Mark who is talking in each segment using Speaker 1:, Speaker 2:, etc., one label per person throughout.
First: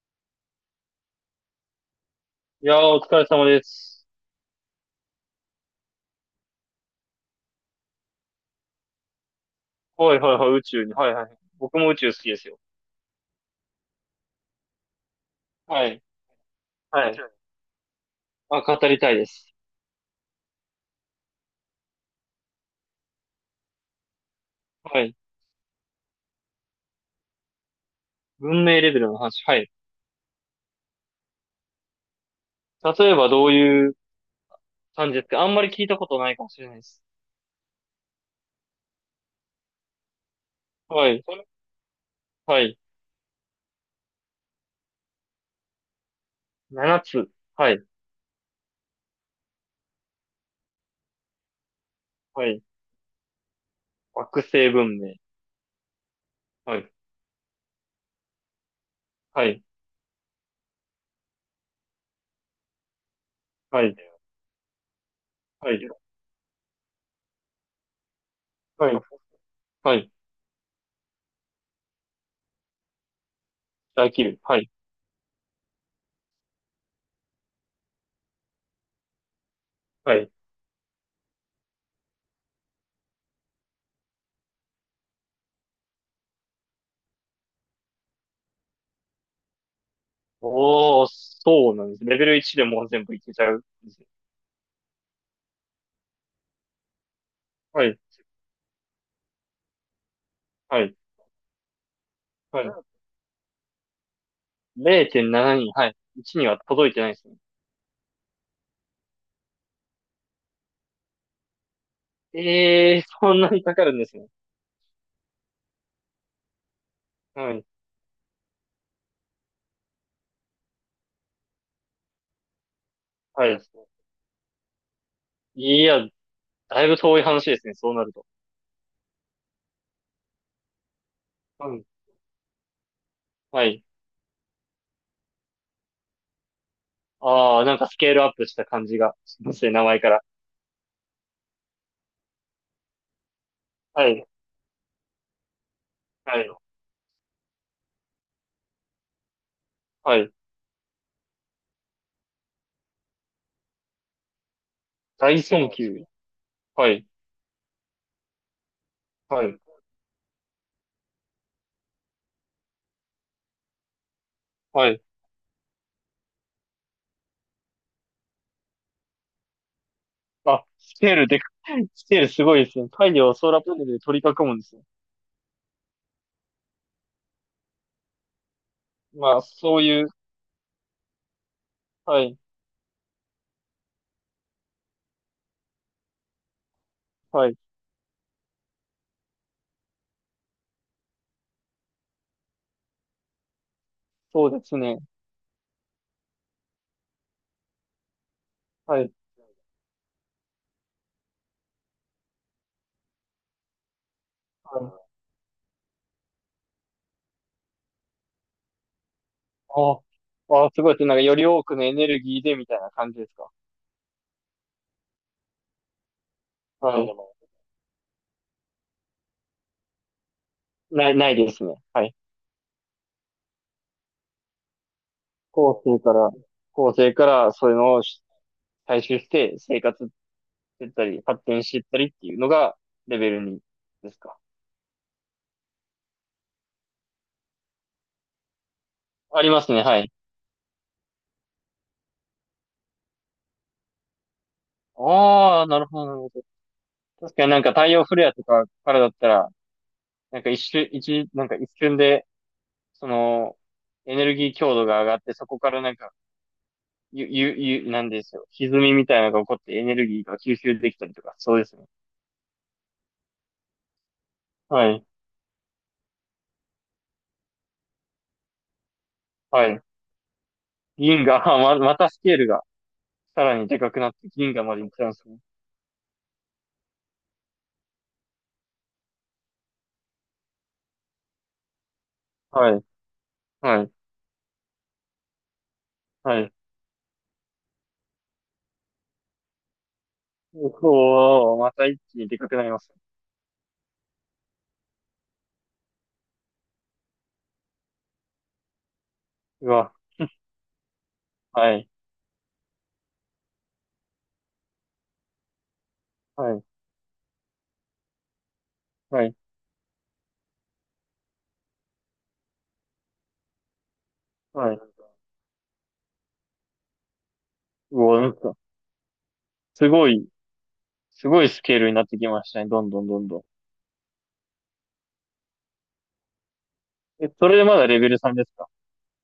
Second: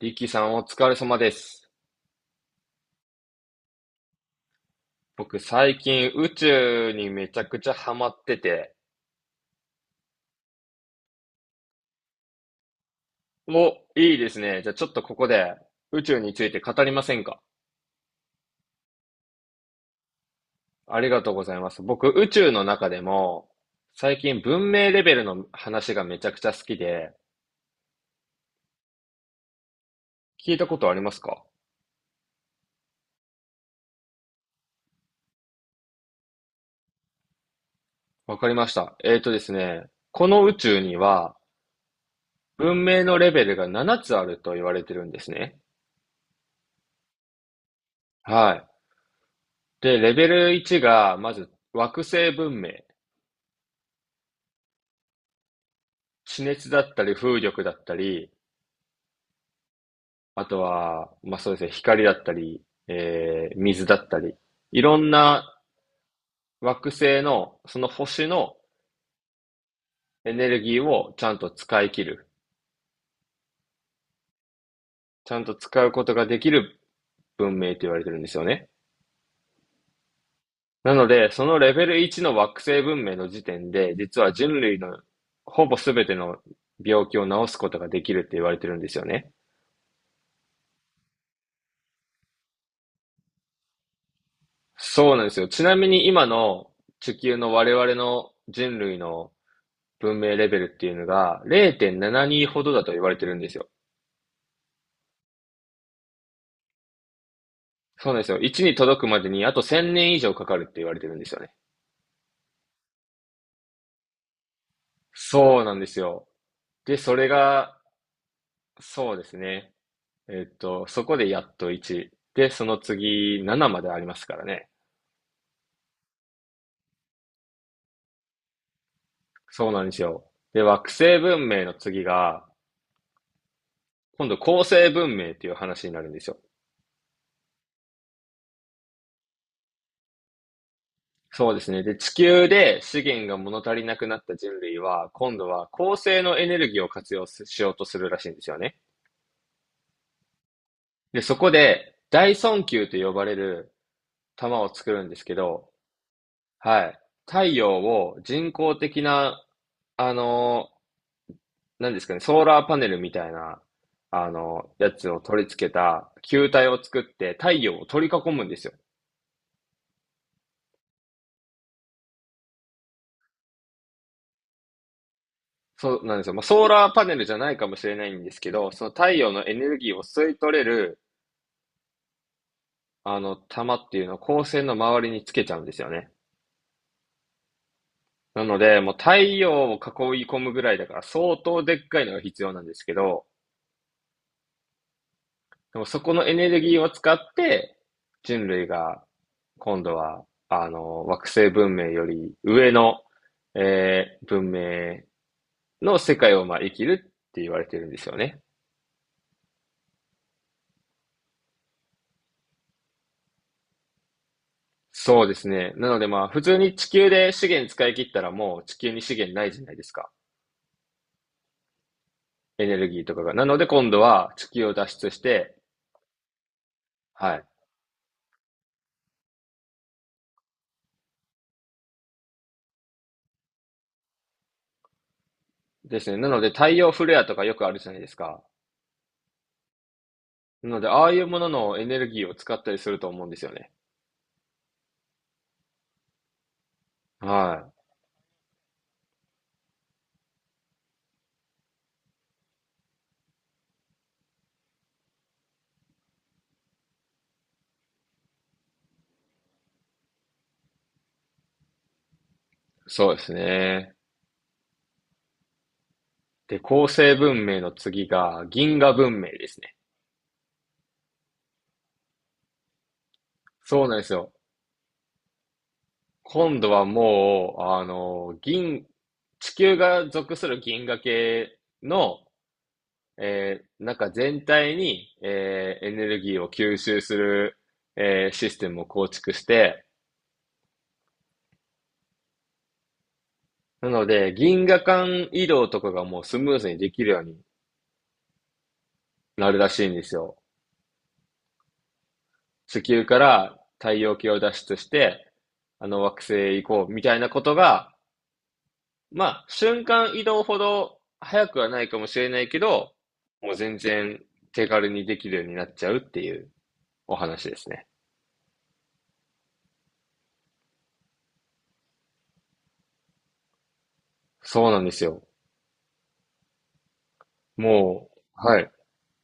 Speaker 1: リキさんお疲れ様です。
Speaker 2: いやー、お疲れ様です。
Speaker 1: 僕最近宇宙にめちゃくちゃハマってて。
Speaker 2: はいはいはい、宇宙に。はいはい。僕も宇宙好きですよ。
Speaker 1: お、いいですね。じゃあちょっとここで
Speaker 2: はい。
Speaker 1: 宇宙について語りま
Speaker 2: は
Speaker 1: せ
Speaker 2: い。
Speaker 1: んか？
Speaker 2: あ、語りたいです。
Speaker 1: ありがとうございます。僕宇宙の中でも最近文明
Speaker 2: は
Speaker 1: レベ
Speaker 2: い。
Speaker 1: ルの話がめちゃくちゃ好きで、
Speaker 2: 文明レベルの話。はい。
Speaker 1: 聞いたことありますか？
Speaker 2: 例えばどういう感じですか？あんまり聞いたことないかもしれないです。
Speaker 1: わかりました。えーとですね、この宇宙に
Speaker 2: はい。
Speaker 1: は
Speaker 2: はい。
Speaker 1: 文明のレベルが7つあると言われてるんですね。
Speaker 2: 7つ。はい。
Speaker 1: はい。で、レベル1がまず惑星
Speaker 2: は
Speaker 1: 文
Speaker 2: い。
Speaker 1: 明。
Speaker 2: 惑星文明。
Speaker 1: 地熱
Speaker 2: は
Speaker 1: だっ
Speaker 2: い。
Speaker 1: たり風力だったり、
Speaker 2: はい。
Speaker 1: あとは、まあそうですね、光だったり、水
Speaker 2: は
Speaker 1: だ
Speaker 2: い。
Speaker 1: ったり、いろんな
Speaker 2: はい。
Speaker 1: 惑星の、その星の
Speaker 2: はい。はい。
Speaker 1: エネルギーをちゃんと使い切る。
Speaker 2: 大気流。はい。
Speaker 1: ちゃんと使うことができる文明と言われてるんですよね。
Speaker 2: はい。
Speaker 1: なので、そのレベル1の惑星文明の時点で、実は人類のほぼ全ての病気を治すことができるって言われてるんですよね。
Speaker 2: おー、そうなんです。レベル1でもう全部いけちゃうんですね。
Speaker 1: そうなんですよ。ちなみに今の地球の我
Speaker 2: は
Speaker 1: 々
Speaker 2: い。
Speaker 1: の人類の文明レベルっ
Speaker 2: は
Speaker 1: ていう
Speaker 2: い。
Speaker 1: のが0.72
Speaker 2: は
Speaker 1: ほどだ
Speaker 2: い。
Speaker 1: と言われてるんですよ。
Speaker 2: 0.7人、はい。1には届いてないですね。
Speaker 1: そうなんですよ。1に届くまでにあと1000年以上かかるって言われてるんですよね。
Speaker 2: ええ、そんなにかかるんですね。
Speaker 1: そうなんですよ。で、それ
Speaker 2: はい。
Speaker 1: が、そうですね。そこでやっと1。で、その次
Speaker 2: はい。
Speaker 1: 7までありますからね。
Speaker 2: いや、だいぶ遠い話ですね、そうなると。
Speaker 1: そうなんですよ。で、惑星文明
Speaker 2: う
Speaker 1: の
Speaker 2: ん。
Speaker 1: 次が、
Speaker 2: はい。
Speaker 1: 今度恒星文明っていう話になるんですよ。
Speaker 2: ああ、なんかスケールアップした感じがしますね、名前から。
Speaker 1: そうですね。で、地球で資源が物足りなく
Speaker 2: は
Speaker 1: なっ
Speaker 2: い。
Speaker 1: た人類は、今度は恒星の
Speaker 2: は
Speaker 1: エ
Speaker 2: い。
Speaker 1: ネルギーを活用しようとするらしいんですよね。
Speaker 2: はい。
Speaker 1: で、そこで、大損球と呼ばれる球を作るんです
Speaker 2: 大
Speaker 1: け
Speaker 2: 損
Speaker 1: ど、
Speaker 2: 級。
Speaker 1: は
Speaker 2: は
Speaker 1: い。
Speaker 2: い。
Speaker 1: 太陽を人工的
Speaker 2: は
Speaker 1: な、
Speaker 2: い。
Speaker 1: あのー、何ですかね、ソーラーパネルみたいな、
Speaker 2: は
Speaker 1: や
Speaker 2: い。
Speaker 1: つを取り付けた球体を作って太陽を取り囲むんですよ。
Speaker 2: あ、スケールでか、スケールすごいですね。太陽をソーラーパネルで取り囲むんですね。
Speaker 1: そうなんですよ。まあ、ソーラーパネルじゃないかもしれないんですけど、その太陽
Speaker 2: まあ、
Speaker 1: のエネ
Speaker 2: そ
Speaker 1: ル
Speaker 2: う
Speaker 1: ギーを
Speaker 2: いう、
Speaker 1: 吸い取れる、
Speaker 2: はい。
Speaker 1: あの、玉っていうのを光線の周りにつけちゃうんですよね。
Speaker 2: はい。
Speaker 1: なので、もう太陽を囲い込むぐらいだから相当でっかいのが必要なんですけど、
Speaker 2: そうですね。
Speaker 1: でもそこのエネルギーを使って、人類
Speaker 2: は
Speaker 1: が
Speaker 2: い。
Speaker 1: 今度は、あの、惑星文明より上の、文
Speaker 2: は
Speaker 1: 明
Speaker 2: い。
Speaker 1: の世界をまあ生きるって言われてるんですよね。
Speaker 2: ああ、あすごいです。なんかより多くのエネルギーでみたいな感じですか？
Speaker 1: そうですね。なのでまあ普通に地
Speaker 2: は
Speaker 1: 球で資
Speaker 2: そ
Speaker 1: 源使い切ったらもう地球に資源ないじゃないですか。
Speaker 2: ないですね。はい。
Speaker 1: エネルギーとかが。なので今度は地球を脱出して、
Speaker 2: 後世から、後世か
Speaker 1: はい。
Speaker 2: らそういうのを採集して生活してったり、発展してったりっていうのがレベル2ですか？
Speaker 1: ですね。なので太陽フレアとかよくあるじゃないですか。
Speaker 2: ありますね、はい。
Speaker 1: なのでああいうもののエネルギーを使ったりすると思うんですよね。
Speaker 2: ああ、なるほど、なるほど。確かになんか
Speaker 1: はい。
Speaker 2: 太陽フレアとかからだったら、なんか一瞬、一、なんか一瞬で、その、エネルギー強度が上がって、そこからなんかゆ、ゆ、ゆ、なんですよ。歪みみたいなのが起こってエネルギーが吸収できたりとか、そうですね。
Speaker 1: そうですね。
Speaker 2: はい。
Speaker 1: で、構成文明の次が銀河文明です
Speaker 2: は
Speaker 1: ね。
Speaker 2: い。銀河、またスケールがさらにで
Speaker 1: そう
Speaker 2: か
Speaker 1: なん
Speaker 2: く
Speaker 1: で
Speaker 2: なっ
Speaker 1: す
Speaker 2: て
Speaker 1: よ。
Speaker 2: 銀河まで行っちゃうんですね。
Speaker 1: 今度はもう、あの、地球が属する銀河系の、
Speaker 2: はい。
Speaker 1: え
Speaker 2: は
Speaker 1: ー
Speaker 2: い。
Speaker 1: なんか全体に、エネルギ
Speaker 2: は
Speaker 1: ーを
Speaker 2: い。
Speaker 1: 吸収する、システムを構築して、
Speaker 2: おー、また一気にでかくなりますね。
Speaker 1: なので、銀河間移動とかがもうスムーズにできるようになる
Speaker 2: う
Speaker 1: らしい
Speaker 2: わ、
Speaker 1: んですよ。
Speaker 2: はい。
Speaker 1: 地球から太陽系を脱出して、あの惑星
Speaker 2: は
Speaker 1: へ
Speaker 2: い。
Speaker 1: 行こうみたいなことが、
Speaker 2: はい。
Speaker 1: まあ、瞬間移動ほど早くはないかもしれないけど、もう全然手
Speaker 2: はい。
Speaker 1: 軽にできるようになっちゃうっていうお話ですね。
Speaker 2: うわ、なんか、すごい、すごいスケールになってきましたね。どんどんどんどん。
Speaker 1: そうなんですよ。
Speaker 2: え、それでまだレ
Speaker 1: も
Speaker 2: ベル3で
Speaker 1: う、
Speaker 2: す
Speaker 1: は
Speaker 2: か？
Speaker 1: い。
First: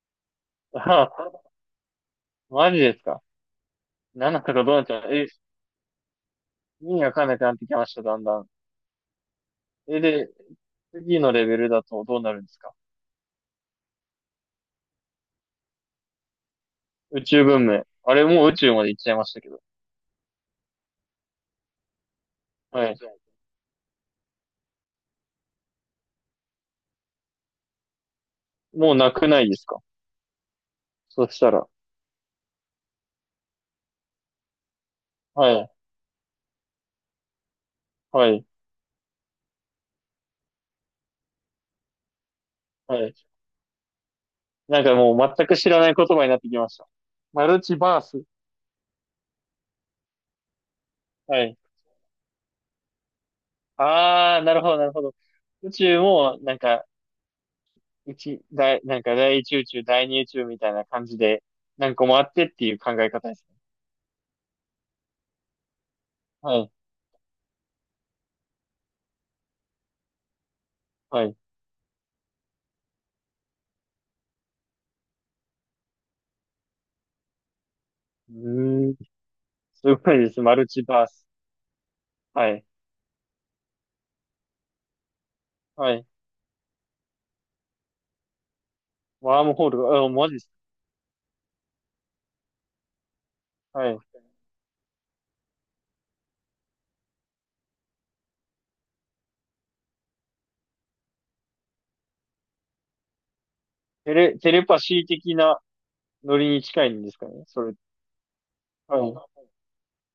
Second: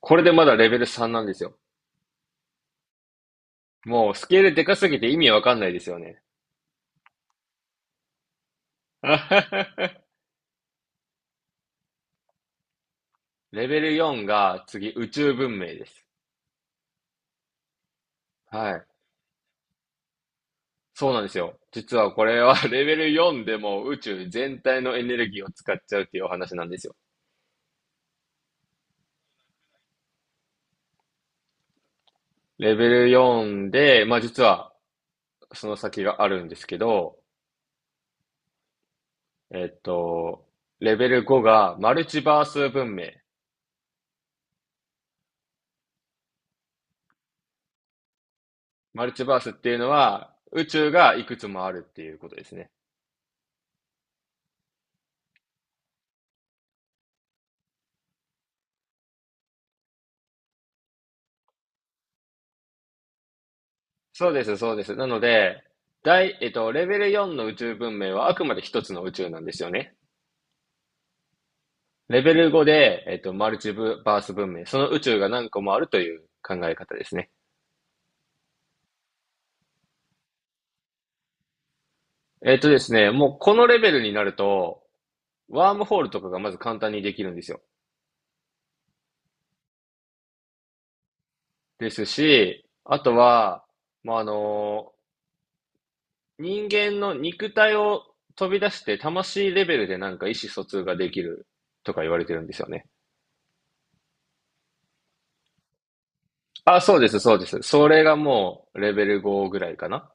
Speaker 1: これでまだレベル
Speaker 2: あ、
Speaker 1: 3なんです よ。
Speaker 2: マジですか
Speaker 1: もうスケ
Speaker 2: ?7
Speaker 1: ー
Speaker 2: と
Speaker 1: ルで
Speaker 2: かど
Speaker 1: か
Speaker 2: うな
Speaker 1: す
Speaker 2: っち
Speaker 1: ぎ
Speaker 2: ゃ
Speaker 1: て意
Speaker 2: え、
Speaker 1: 味わかんないですよね。
Speaker 2: 意味わかんなくなってきました、だんだん。え、で、次のレベルだとどうなるんですか？
Speaker 1: レベル4が次宇宙文明です。
Speaker 2: 宇宙文明。あれもう宇
Speaker 1: は
Speaker 2: 宙ま
Speaker 1: い。
Speaker 2: で行っちゃいましたけど。
Speaker 1: そうなんですよ。実はこれは レ
Speaker 2: は
Speaker 1: ベ
Speaker 2: い。
Speaker 1: ル4でも宇宙全体のエネルギーを使っちゃうっていうお話なんですよ。
Speaker 2: もうなくないですか？そしたら。
Speaker 1: レベル4で、まあ実は
Speaker 2: は
Speaker 1: そ
Speaker 2: い。
Speaker 1: の先があるんですけど、
Speaker 2: はい。
Speaker 1: えっと、レベル5がマルチバース文
Speaker 2: は
Speaker 1: 明。
Speaker 2: い。なんかもう全く知らない言葉になってきました。マルチバース。
Speaker 1: マルチバースっていうのは宇宙がいく
Speaker 2: は
Speaker 1: つ
Speaker 2: い。
Speaker 1: もあるっていうことですね。
Speaker 2: あー、なるほど、なるほど。宇宙も、なんか、なんか第一宇宙、第二宇宙みたいな感じで、何個もあってっていう考え方ですね。
Speaker 1: そうです、そうです。なので、第、えっ
Speaker 2: はい。
Speaker 1: と、レベル4の宇宙文明はあくまで一つの宇宙なんですよね。
Speaker 2: はい。う
Speaker 1: レベル5で、マルチブバース文明、その宇宙が何個もあるという考え方ですね。
Speaker 2: ーん。すごいです。マルチバース。はい。
Speaker 1: もうこのレベルになると、ワーム
Speaker 2: は
Speaker 1: ホー
Speaker 2: い。
Speaker 1: ルとかがまず簡単にできるんですよ。
Speaker 2: ワームホール。あ、マジです。
Speaker 1: ですし、あとは、
Speaker 2: はい。
Speaker 1: まあ、あの、人間の肉体を飛び出して魂レベルでなんか意思疎通ができるとか言われてるんですよね。
Speaker 2: テレパシー的なノリに
Speaker 1: あ、
Speaker 2: 近い
Speaker 1: そう
Speaker 2: ん
Speaker 1: で
Speaker 2: です
Speaker 1: す、
Speaker 2: か
Speaker 1: そう
Speaker 2: ね
Speaker 1: で
Speaker 2: そ
Speaker 1: す。
Speaker 2: れ。
Speaker 1: それがもうレ
Speaker 2: は
Speaker 1: ベ
Speaker 2: い。
Speaker 1: ル5ぐらいかな。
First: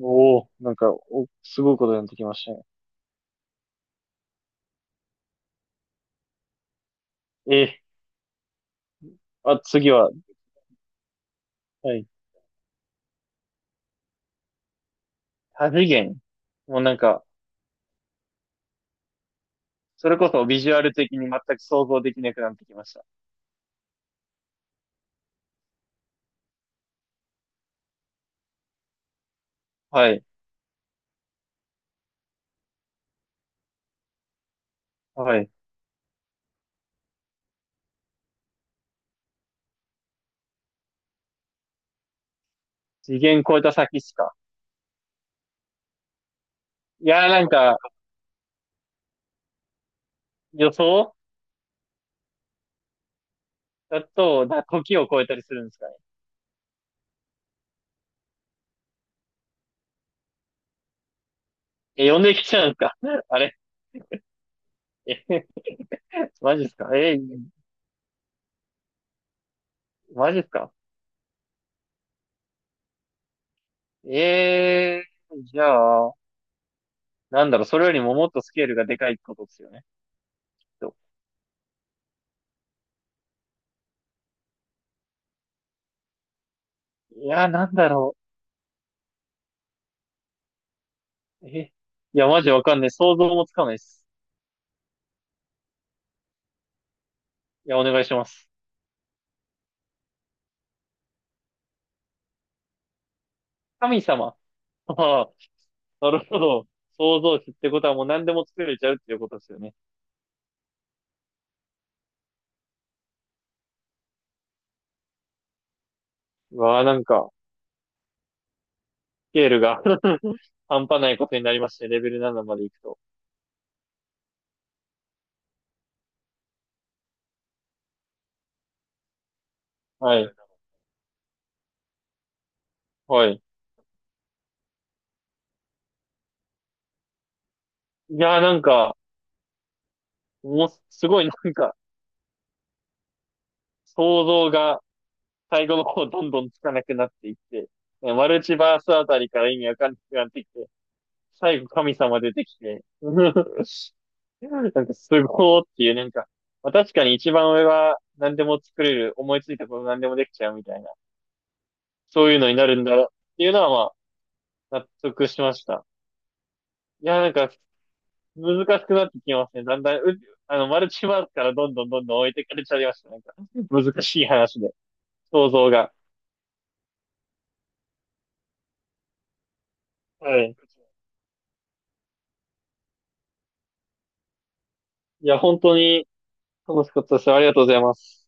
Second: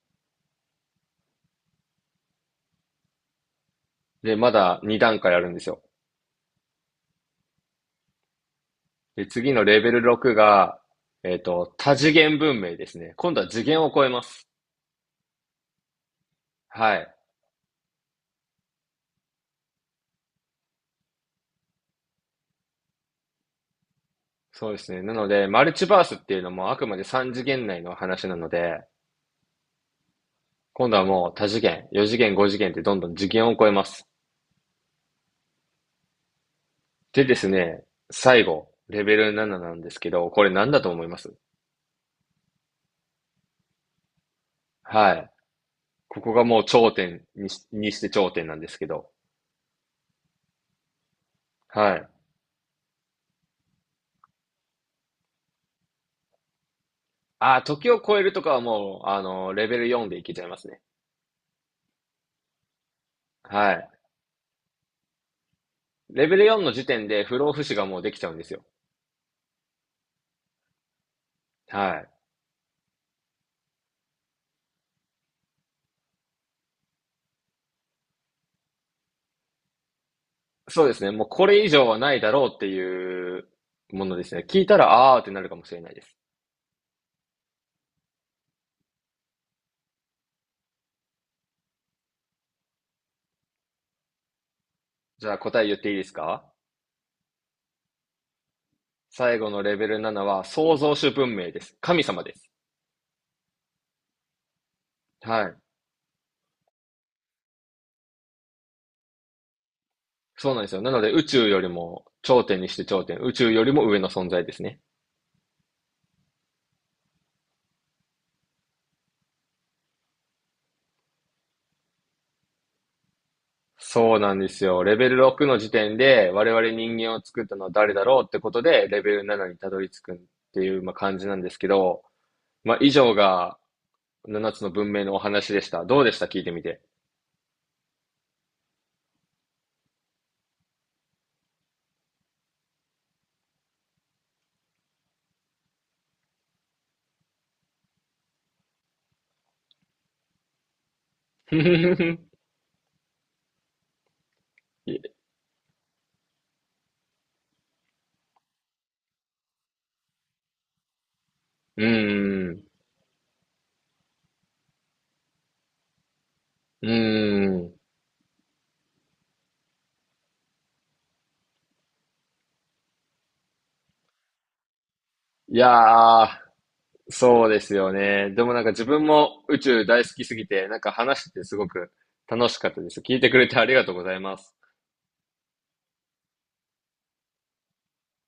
Speaker 2: おお、なんか、すごいことになってきましたね。
Speaker 1: で、まだ2段階あるんですよ。
Speaker 2: え
Speaker 1: で、次
Speaker 2: あ、
Speaker 1: のレベ
Speaker 2: 次
Speaker 1: ル
Speaker 2: は、
Speaker 1: 6が、
Speaker 2: は
Speaker 1: 多
Speaker 2: い。
Speaker 1: 次元文明ですね。今度は次元を超えます。
Speaker 2: 多次元。もうな
Speaker 1: は
Speaker 2: ん
Speaker 1: い。
Speaker 2: か、それこそビジュアル的に全く想像できなくなってきました。
Speaker 1: そうですね。なので、マルチバースっていうのもあくまで3次元内の話なので、
Speaker 2: はい。
Speaker 1: 今度はもう多次元、4次元、5次元ってどんどん次元を超えます。
Speaker 2: はい。
Speaker 1: でですね、最後、レベル7ななんですけど、これ何だと思います？
Speaker 2: 次元超えた先っすか？
Speaker 1: はい。ここがもう頂
Speaker 2: いや
Speaker 1: 点
Speaker 2: ーなん
Speaker 1: にし、
Speaker 2: か、
Speaker 1: にして頂点なんですけど、
Speaker 2: 予想
Speaker 1: はい。
Speaker 2: だと、時を超えたりするんですかね？
Speaker 1: あー、時を超えるとかはもう、あのレベル4でいけちゃいますね。
Speaker 2: え、呼んできちゃうんですか？ あれ
Speaker 1: はい。
Speaker 2: え、
Speaker 1: レ ベル
Speaker 2: マ
Speaker 1: 4
Speaker 2: ジっ
Speaker 1: の
Speaker 2: す
Speaker 1: 時
Speaker 2: か
Speaker 1: 点
Speaker 2: え
Speaker 1: で不
Speaker 2: ー、
Speaker 1: 老不死がもうできちゃうんですよ。
Speaker 2: マジっすか
Speaker 1: はい。
Speaker 2: えじゃあ、なんだろう、それよりももっとスケールがでかいってことですよね。
Speaker 1: そうで
Speaker 2: と
Speaker 1: すね。もうこれ以上はないだろうっていうものですね。聞いたら、あーってなるかもしれないです。
Speaker 2: いやー、なんだろう。え、いや、マジわかんない。想像もつかないです。
Speaker 1: じゃあ答え言っていいですか？
Speaker 2: いや、お願いします。
Speaker 1: 最後のレベル7は創造主文明です。神様です。
Speaker 2: 神様。ああ、
Speaker 1: はい。
Speaker 2: なるほど。想像値ってことはもう何でも作れちゃうっていうことですよね。
Speaker 1: そうなんですよ。なので宇宙よりも頂点にして頂点、宇宙よりも上の存在ですね。
Speaker 2: うわあ、なんか、スケールが 半端ないことになりまして、レベル7まで行くと。
Speaker 1: そうなんですよ。レベル6の時点で我々人間を作ったのは誰だろうってことでレベル7にたどり着くっ
Speaker 2: はい。
Speaker 1: ていうまあ感じなんですけど、まあ以上
Speaker 2: はい。
Speaker 1: が7つの文明のお話でした。どうでした聞いてみて？
Speaker 2: いやーなんか、もう、すごいなんか、想像が最後の方どんどんつかなくなっていって、マルチバースあたりから意味わかんなくなってきて、最後神 様出てきて、なんか
Speaker 1: い
Speaker 2: すごーっていう、なんか、まあ、確かに一番上は何でも作れる、思いついたこと何でもできちゃうみたいな、
Speaker 1: う
Speaker 2: そういうのに
Speaker 1: ん。
Speaker 2: なるんだろうっていうのは、まあ、納得しました。
Speaker 1: う
Speaker 2: いやー、なんか、
Speaker 1: ん。
Speaker 2: 難しくなってきますね。だんだん、あの、マルチバースからどんどんどんどん置いてかれちゃいました。なんか、難しい話で、想
Speaker 1: い
Speaker 2: 像が。
Speaker 1: やー、そうですよね。でもなんか自分も宇宙大好きす
Speaker 2: は
Speaker 1: ぎ
Speaker 2: い。
Speaker 1: て、なんか話しててすごく楽しかったです。聞いてくれてありがとうございます。
Speaker 2: いや、本当に楽しかったです。ありがとうございます。